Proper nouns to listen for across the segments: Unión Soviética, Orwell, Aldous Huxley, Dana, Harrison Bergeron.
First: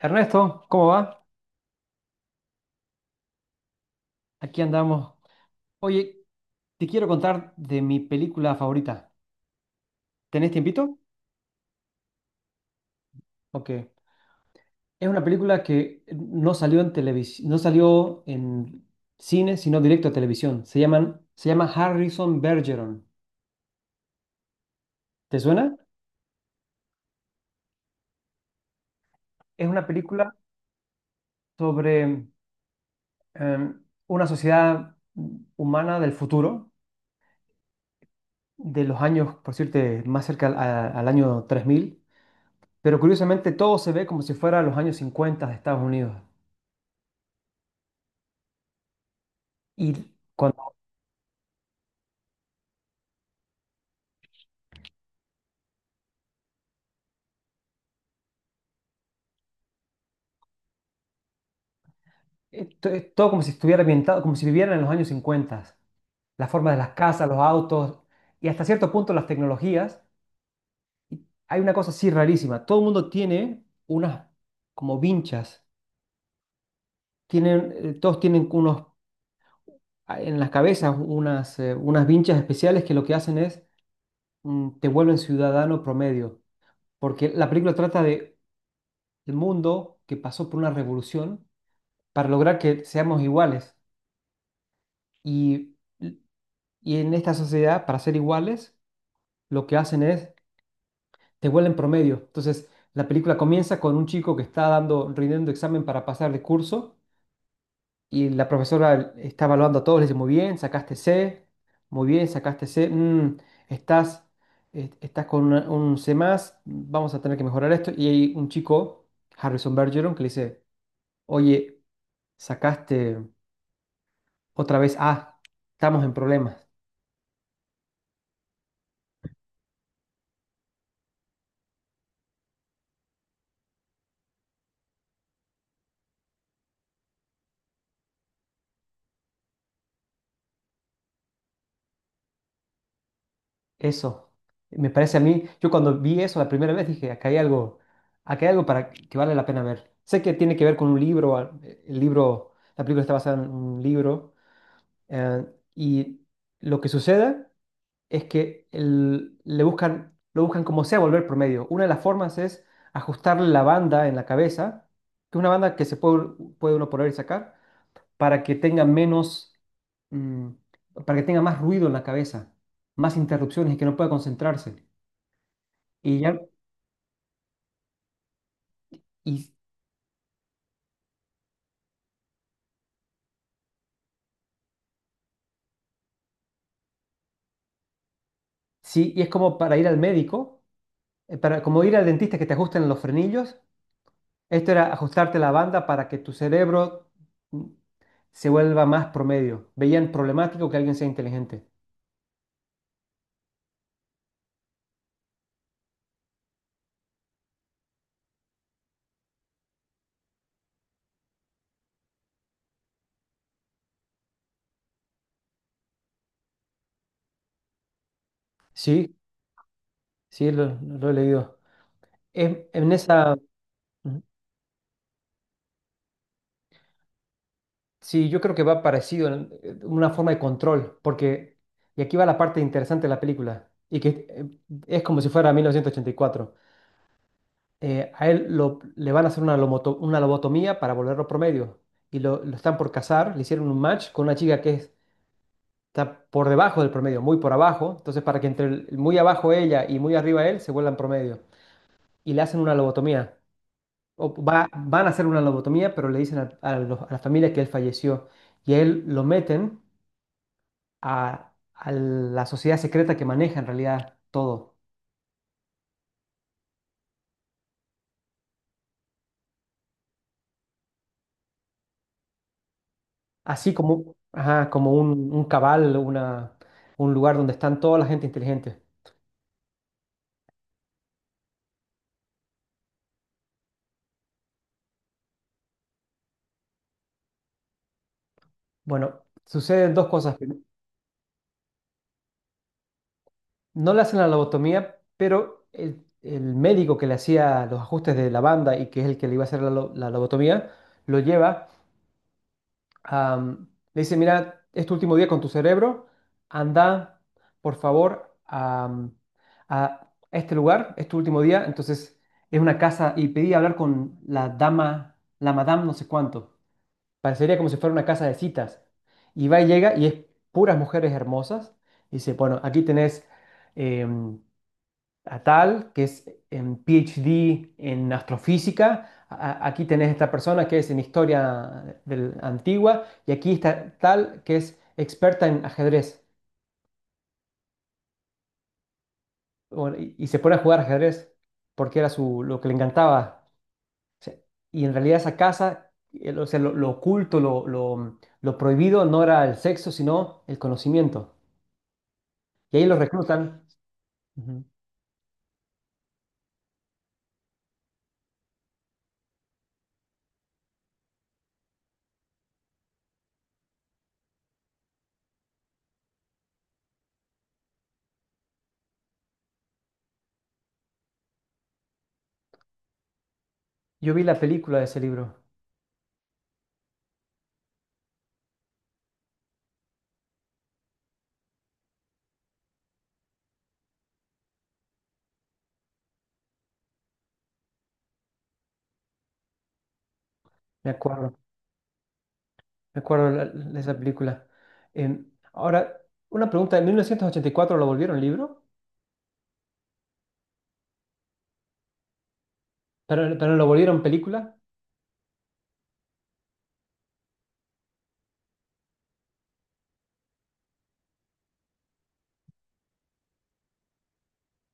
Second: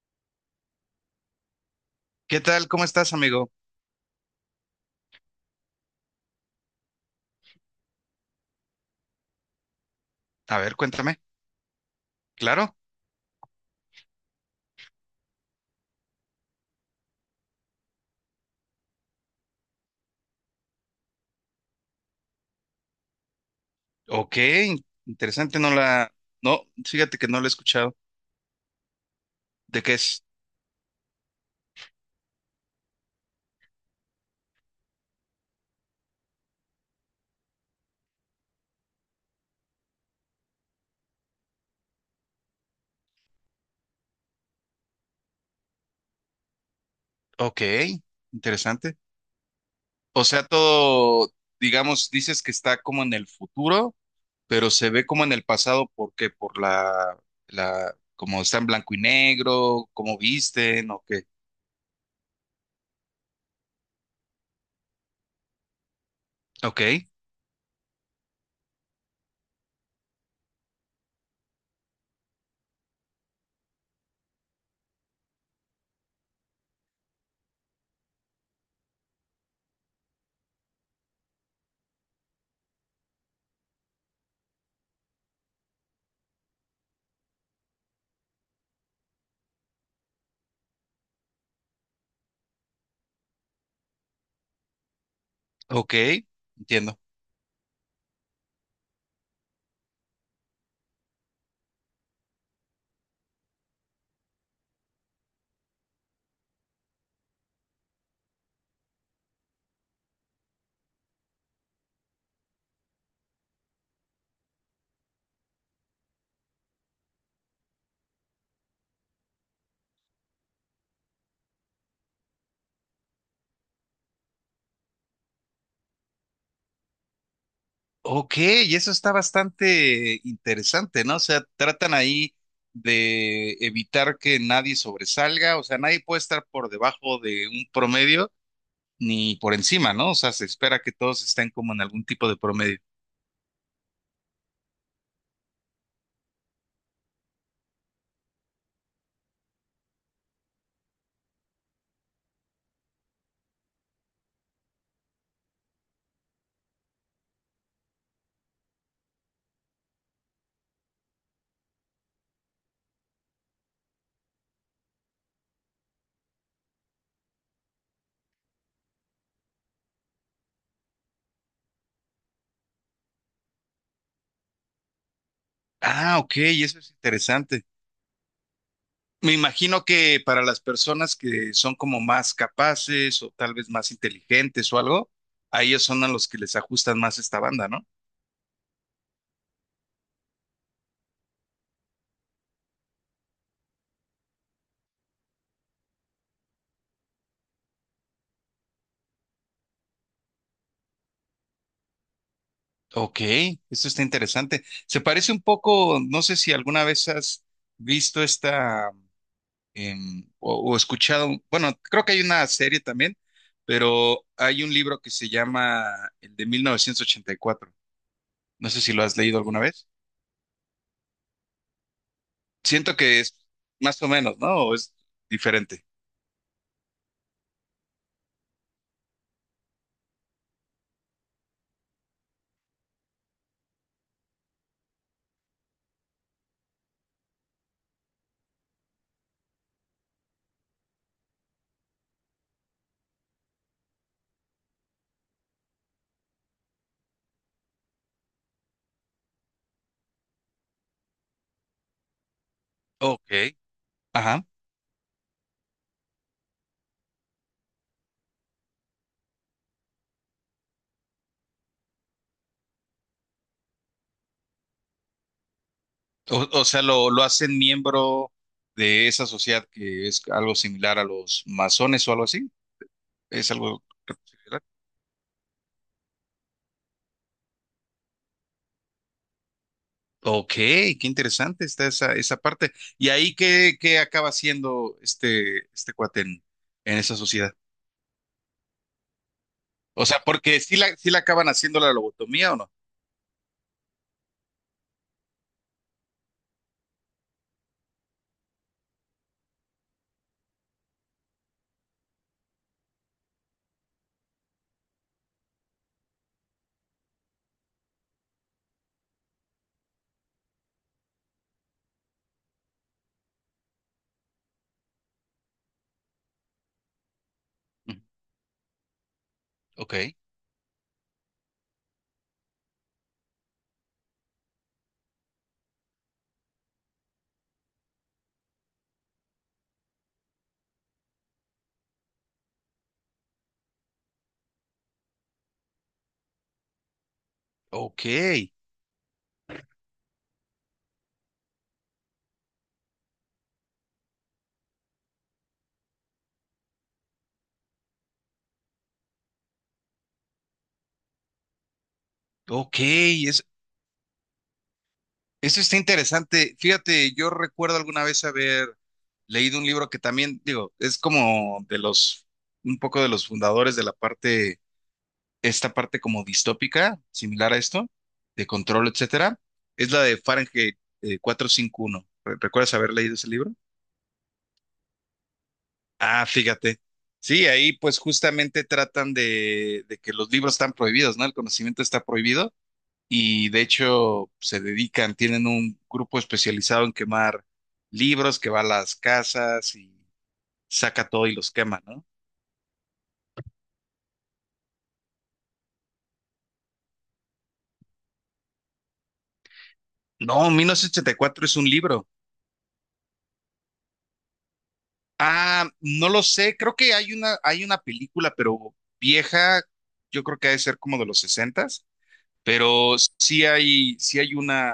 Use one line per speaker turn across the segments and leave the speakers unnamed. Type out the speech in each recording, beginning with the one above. Ernesto, ¿cómo va?
¿Qué tal? ¿Cómo estás, amigo?
Aquí andamos. Oye, te quiero contar de mi película favorita. ¿Tenés
A ver,
tiempito?
cuéntame. Claro.
Ok. Es una película que no salió en televisión, no salió en cine, sino directo a televisión. Se llama Harrison Bergeron.
Ok,
¿Te
interesante. No
suena?
la... No, fíjate que no la he escuchado.
Es
¿De
una
qué es?
película sobre una sociedad humana del futuro, de los años, por decirte, más cerca al año 3000. Pero curiosamente todo se ve como si fuera los años 50 de Estados Unidos.
Ok, interesante.
Y
O sea,
cuando,
todo, digamos, dices que está como en el futuro, pero se ve como en el pasado porque por la, como está en blanco y negro, cómo visten, o qué.
es todo como si estuviera ambientado, como si vivieran en los años 50, la forma de
Ok,
las casas, los autos y hasta cierto punto las tecnologías. Y hay una cosa así rarísima, todo el mundo tiene unas como vinchas, todos tienen en las cabezas unas vinchas especiales que lo que hacen es te vuelven ciudadano promedio, porque la película trata de el mundo que pasó por una revolución para lograr que seamos iguales. Y
ok,
Y
entiendo.
en esta sociedad, para ser iguales, lo que hacen es te vuelven promedio. Entonces, la película comienza con un chico que está dando, rindiendo examen para pasar de curso y la profesora está evaluando a todos, le dice, muy bien, sacaste C, muy bien, sacaste C, estás, estás con un C más, vamos a tener que mejorar esto. Y hay un chico, Harrison Bergeron, que le dice, oye, sacaste otra vez A, estamos en problemas.
Ok, y eso está bastante interesante, ¿no? O sea, tratan ahí de evitar que nadie sobresalga, o sea, nadie puede estar por debajo de un promedio ni por encima, ¿no? O sea, se espera que todos estén como en algún tipo de promedio.
Eso, me parece a mí, yo cuando vi eso la primera vez dije, acá hay algo para que vale la pena ver. Sé que tiene que ver con un libro, el libro, la película está basada en un libro, eh, y lo que sucede es que le buscan, lo buscan como sea volver promedio. Una de las formas es ajustarle la banda en la cabeza, que es una banda que se puede, puede uno poner y sacar, para que tenga menos, mm, para que tenga más ruido en la cabeza, más interrupciones y que no pueda concentrarse.
Ah,
Y
ok,
ya,
y eso es interesante. Me
y
imagino que para las personas que son como más capaces o tal vez más inteligentes o algo, a ellos son a los que les ajustan más esta banda, ¿no?
sí, y es como para ir al médico, para como ir al dentista que te ajusten los frenillos. Esto era ajustarte la banda para que tu cerebro mm, se vuelva más promedio. Veían problemático que alguien sea inteligente.
Ok, esto está interesante. Se parece un poco, no sé si alguna vez has visto esta o escuchado, bueno, creo que hay una serie también, pero hay un libro que se llama el de 1984. No sé si lo has
Sí,
leído alguna vez.
sí, lo he leído. En
Siento que
esa,
es más o
ujú.
menos, ¿no? ¿O es diferente?
Sí, yo creo que va parecido, una forma de control, porque, y aquí va la parte interesante de la película, y que es como si fuera 1984. A él le van a hacer una, una lobotomía para volverlo promedio. Y lo están por casar, le hicieron un match con una chica que está por debajo del promedio, muy por abajo. Entonces, para que entre muy abajo ella y muy arriba él se vuelvan promedio. Y le hacen una lobotomía.
Ok.
O
Ajá.
va- Van a hacer una lobotomía, pero le dicen a la familia que él falleció. Y a él lo meten a la sociedad secreta que maneja en realidad todo.
O sea, lo hacen miembro de esa sociedad que es algo similar a los masones o algo así. ¿Es
Así
algo
como,
similar?
ajá, como un cabal, una un lugar donde están toda la gente inteligente.
Ok, qué interesante está esa, esa parte. ¿Y ahí qué, qué acaba siendo este, este cuate en esa sociedad?
Bueno, suceden
O
dos
sea,
cosas.
porque sí la, sí la acaban haciendo la lobotomía o no.
No le hacen la lobotomía, pero el médico que le hacía los ajustes de la banda y que es el que le iba a hacer la lobotomía, lo lleva, a, mm, le dice, mira, es tu último día con tu cerebro, anda, por favor, a este lugar, es tu último día, entonces es una casa y pedí hablar con la dama, la madame no sé cuánto. Parecería como si fuera
Ujú.
una casa de citas. Y va y
Ok,
llega y es puras mujeres hermosas. Y dice, bueno, aquí tenés em, a tal, que es en PhD en astrofísica. Aquí tenés esta persona que es en historia antigua. Y aquí está tal, que es experta en ajedrez.
ok,
Bueno, y se pone a jugar ajedrez porque era su, lo que le encantaba. O sea, y en realidad esa casa, o sea, lo oculto, lo prohibido no era el sexo, sino el conocimiento. Y
ok,
ahí los
es-
reclutan. Ujú.
eso está interesante. Fíjate, yo recuerdo alguna vez haber leído un libro que también, digo, es como de los, un poco de los fundadores de la parte esta parte como distópica, similar a esto, de control, etcétera, es la de Fahrenheit 451. ¿Recuerdas haber leído ese libro?
Yo vi la película de ese libro,
Ah, fíjate. Sí, ahí pues justamente tratan de que los libros están prohibidos, ¿no? El conocimiento está prohibido y de hecho se dedican, tienen un grupo especializado en quemar libros que va a las casas y
me
saca todo
acuerdo,
y los quema, ¿no?
me acuerdo de esa película. Em, ahora, una pregunta, ¿en 1984 lo volvieron libro?
No, 1984 es un libro.
Pero lo volvieron película?
Ah, no lo sé, creo que hay una película, pero vieja, yo creo que ha de ser como de los sesentas, pero sí hay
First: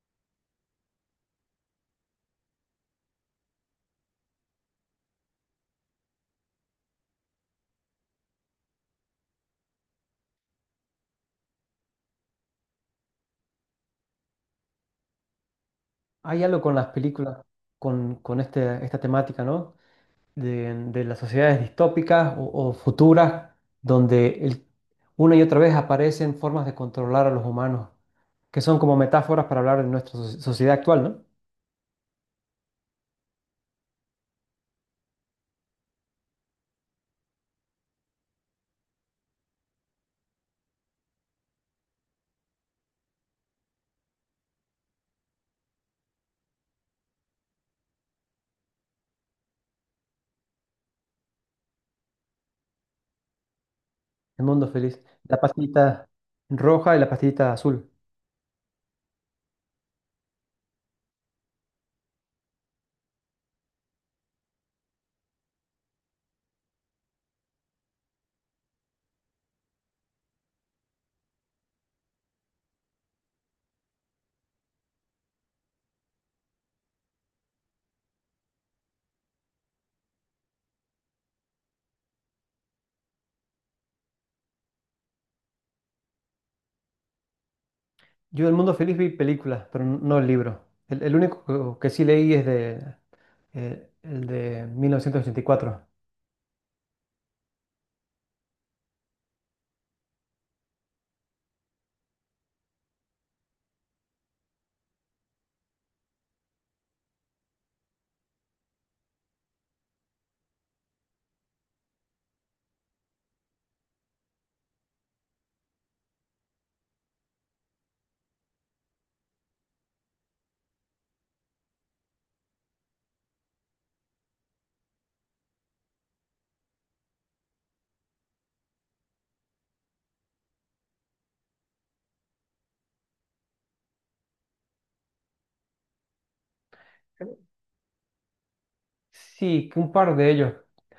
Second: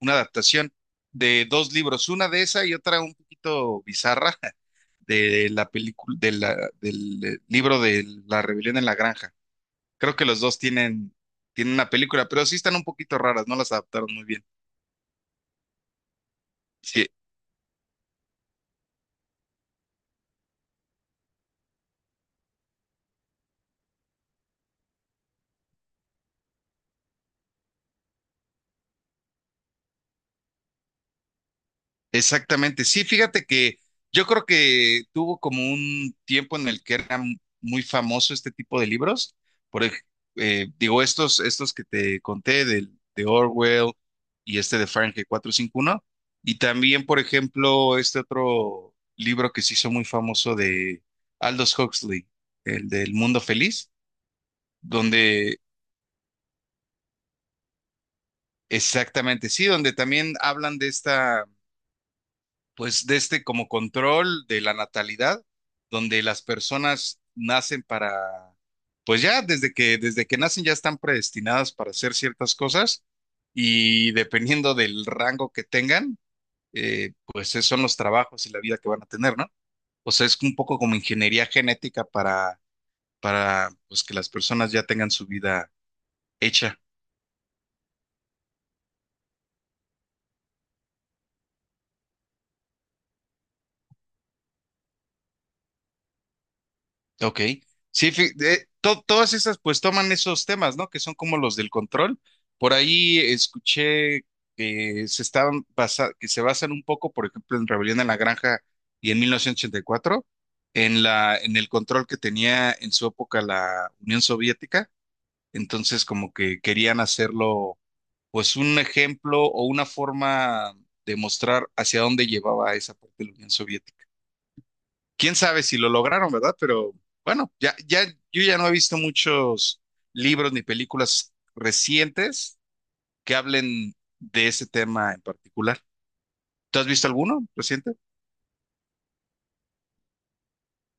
una adaptación de dos libros, una de esa y otra un poquito bizarra de la película, de la, del libro de La Rebelión en la Granja. Creo que los dos tienen, tienen una película, pero sí están un poquito raras, no las adaptaron muy bien.
Hay algo con las
Sí,
películas, con este, esta temática, ¿no? De las sociedades distópicas o futuras, donde una y otra vez aparecen formas de controlar a los humanos, que son como metáforas para hablar de nuestra sociedad actual, ¿no?
exactamente, sí, fíjate que yo creo que tuvo como un tiempo en el que era muy famoso este tipo de libros, por ej- digo, estos que te conté de Orwell y este de Fahrenheit 451. Y también, por ejemplo, este otro libro que se hizo muy famoso de Aldous Huxley, el del Mundo Feliz,
El mundo feliz. La
donde,
pastillita roja y la pastillita azul.
exactamente, sí, donde también hablan de esta, pues de este como control de la natalidad, donde las personas nacen para, pues ya desde que nacen ya están predestinadas para hacer ciertas cosas y dependiendo del rango que tengan, pues esos son los trabajos y la vida que van a tener, ¿no? O sea, es un poco como ingeniería genética para pues que las personas ya tengan su vida hecha.
Yo del mundo feliz vi películas, pero no el libro. El único que sí leí es de, el de 1984.
Ok. Sí, todas esas pues toman esos temas, ¿no? Que son como los del control. Por ahí escuché que se estaban que se basan un poco, por ejemplo, en Rebelión en la Granja y en 1984, en la, en el control que tenía en su época la Unión Soviética. Entonces, como que querían hacerlo, pues, un ejemplo o una forma de mostrar hacia dónde llevaba esa parte de la Unión Soviética. Quién sabe si lo lograron, ¿verdad? Pero bueno, ya, yo ya no he visto muchos libros ni películas recientes que hablen de ese tema en particular. ¿Tú has visto alguno reciente?
Sí, que un par de ellos.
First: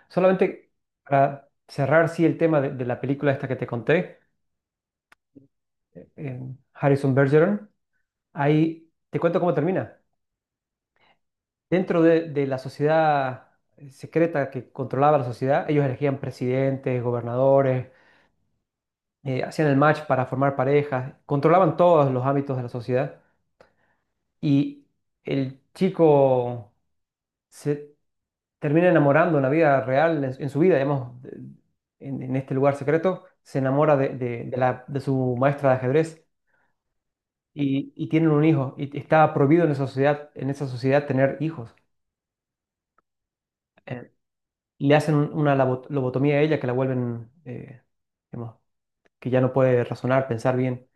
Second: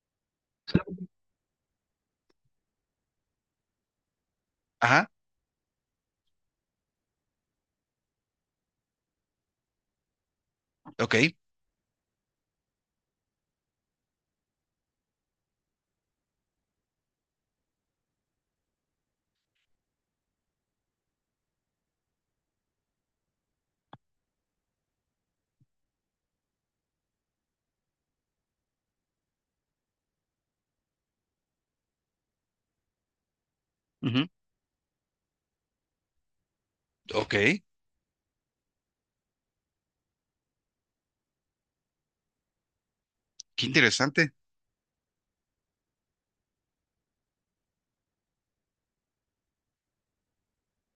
Solamente para cerrar, sí, el tema de la película esta que te conté,
Ajá,
Harrison Bergeron, ahí te cuento cómo termina.
ok,
Dentro de la sociedad secreta que controlaba la sociedad, ellos elegían presidentes, gobernadores, hacían el match para formar parejas, controlaban todos los ámbitos de la sociedad y el chico se termina enamorando en la vida real, en su vida, digamos, en este lugar secreto, se enamora
ujú,
de la, de su maestra de ajedrez
ok, qué
y tienen un hijo y está prohibido en esa sociedad tener hijos. Eh,
interesante.
le hacen una lobotomía a ella que la vuelven, digamos, que ya no puede razonar, pensar bien.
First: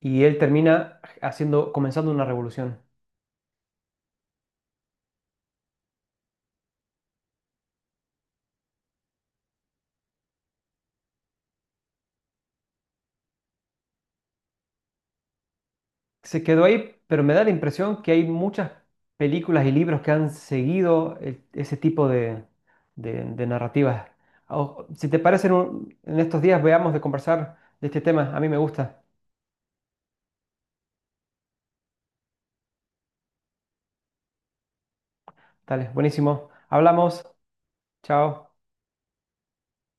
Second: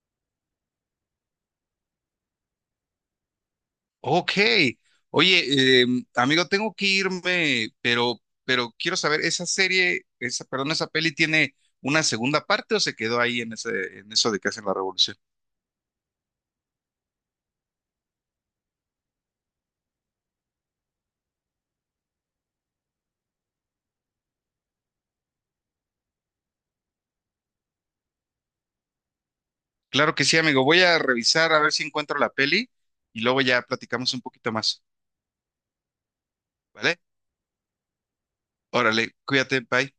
Y él termina haciendo, comenzando una revolución.
Ok, oye, amigo, tengo que irme, pero quiero saber, ¿esa serie, esa, perdón, esa peli tiene una segunda parte o se quedó ahí en ese, en eso de que hacen la revolución?
Se quedó ahí, pero me da la impresión que hay muchas películas y libros que han seguido ese tipo de, de narrativas. Si te parece, en estos días veamos de conversar de este tema. A mí me gusta.
Claro que sí, amigo. Voy a revisar a ver si encuentro la peli y luego ya platicamos un poquito más,
Dale, buenísimo.
¿vale?
Hablamos. Chao.
Órale, cuídate, bye.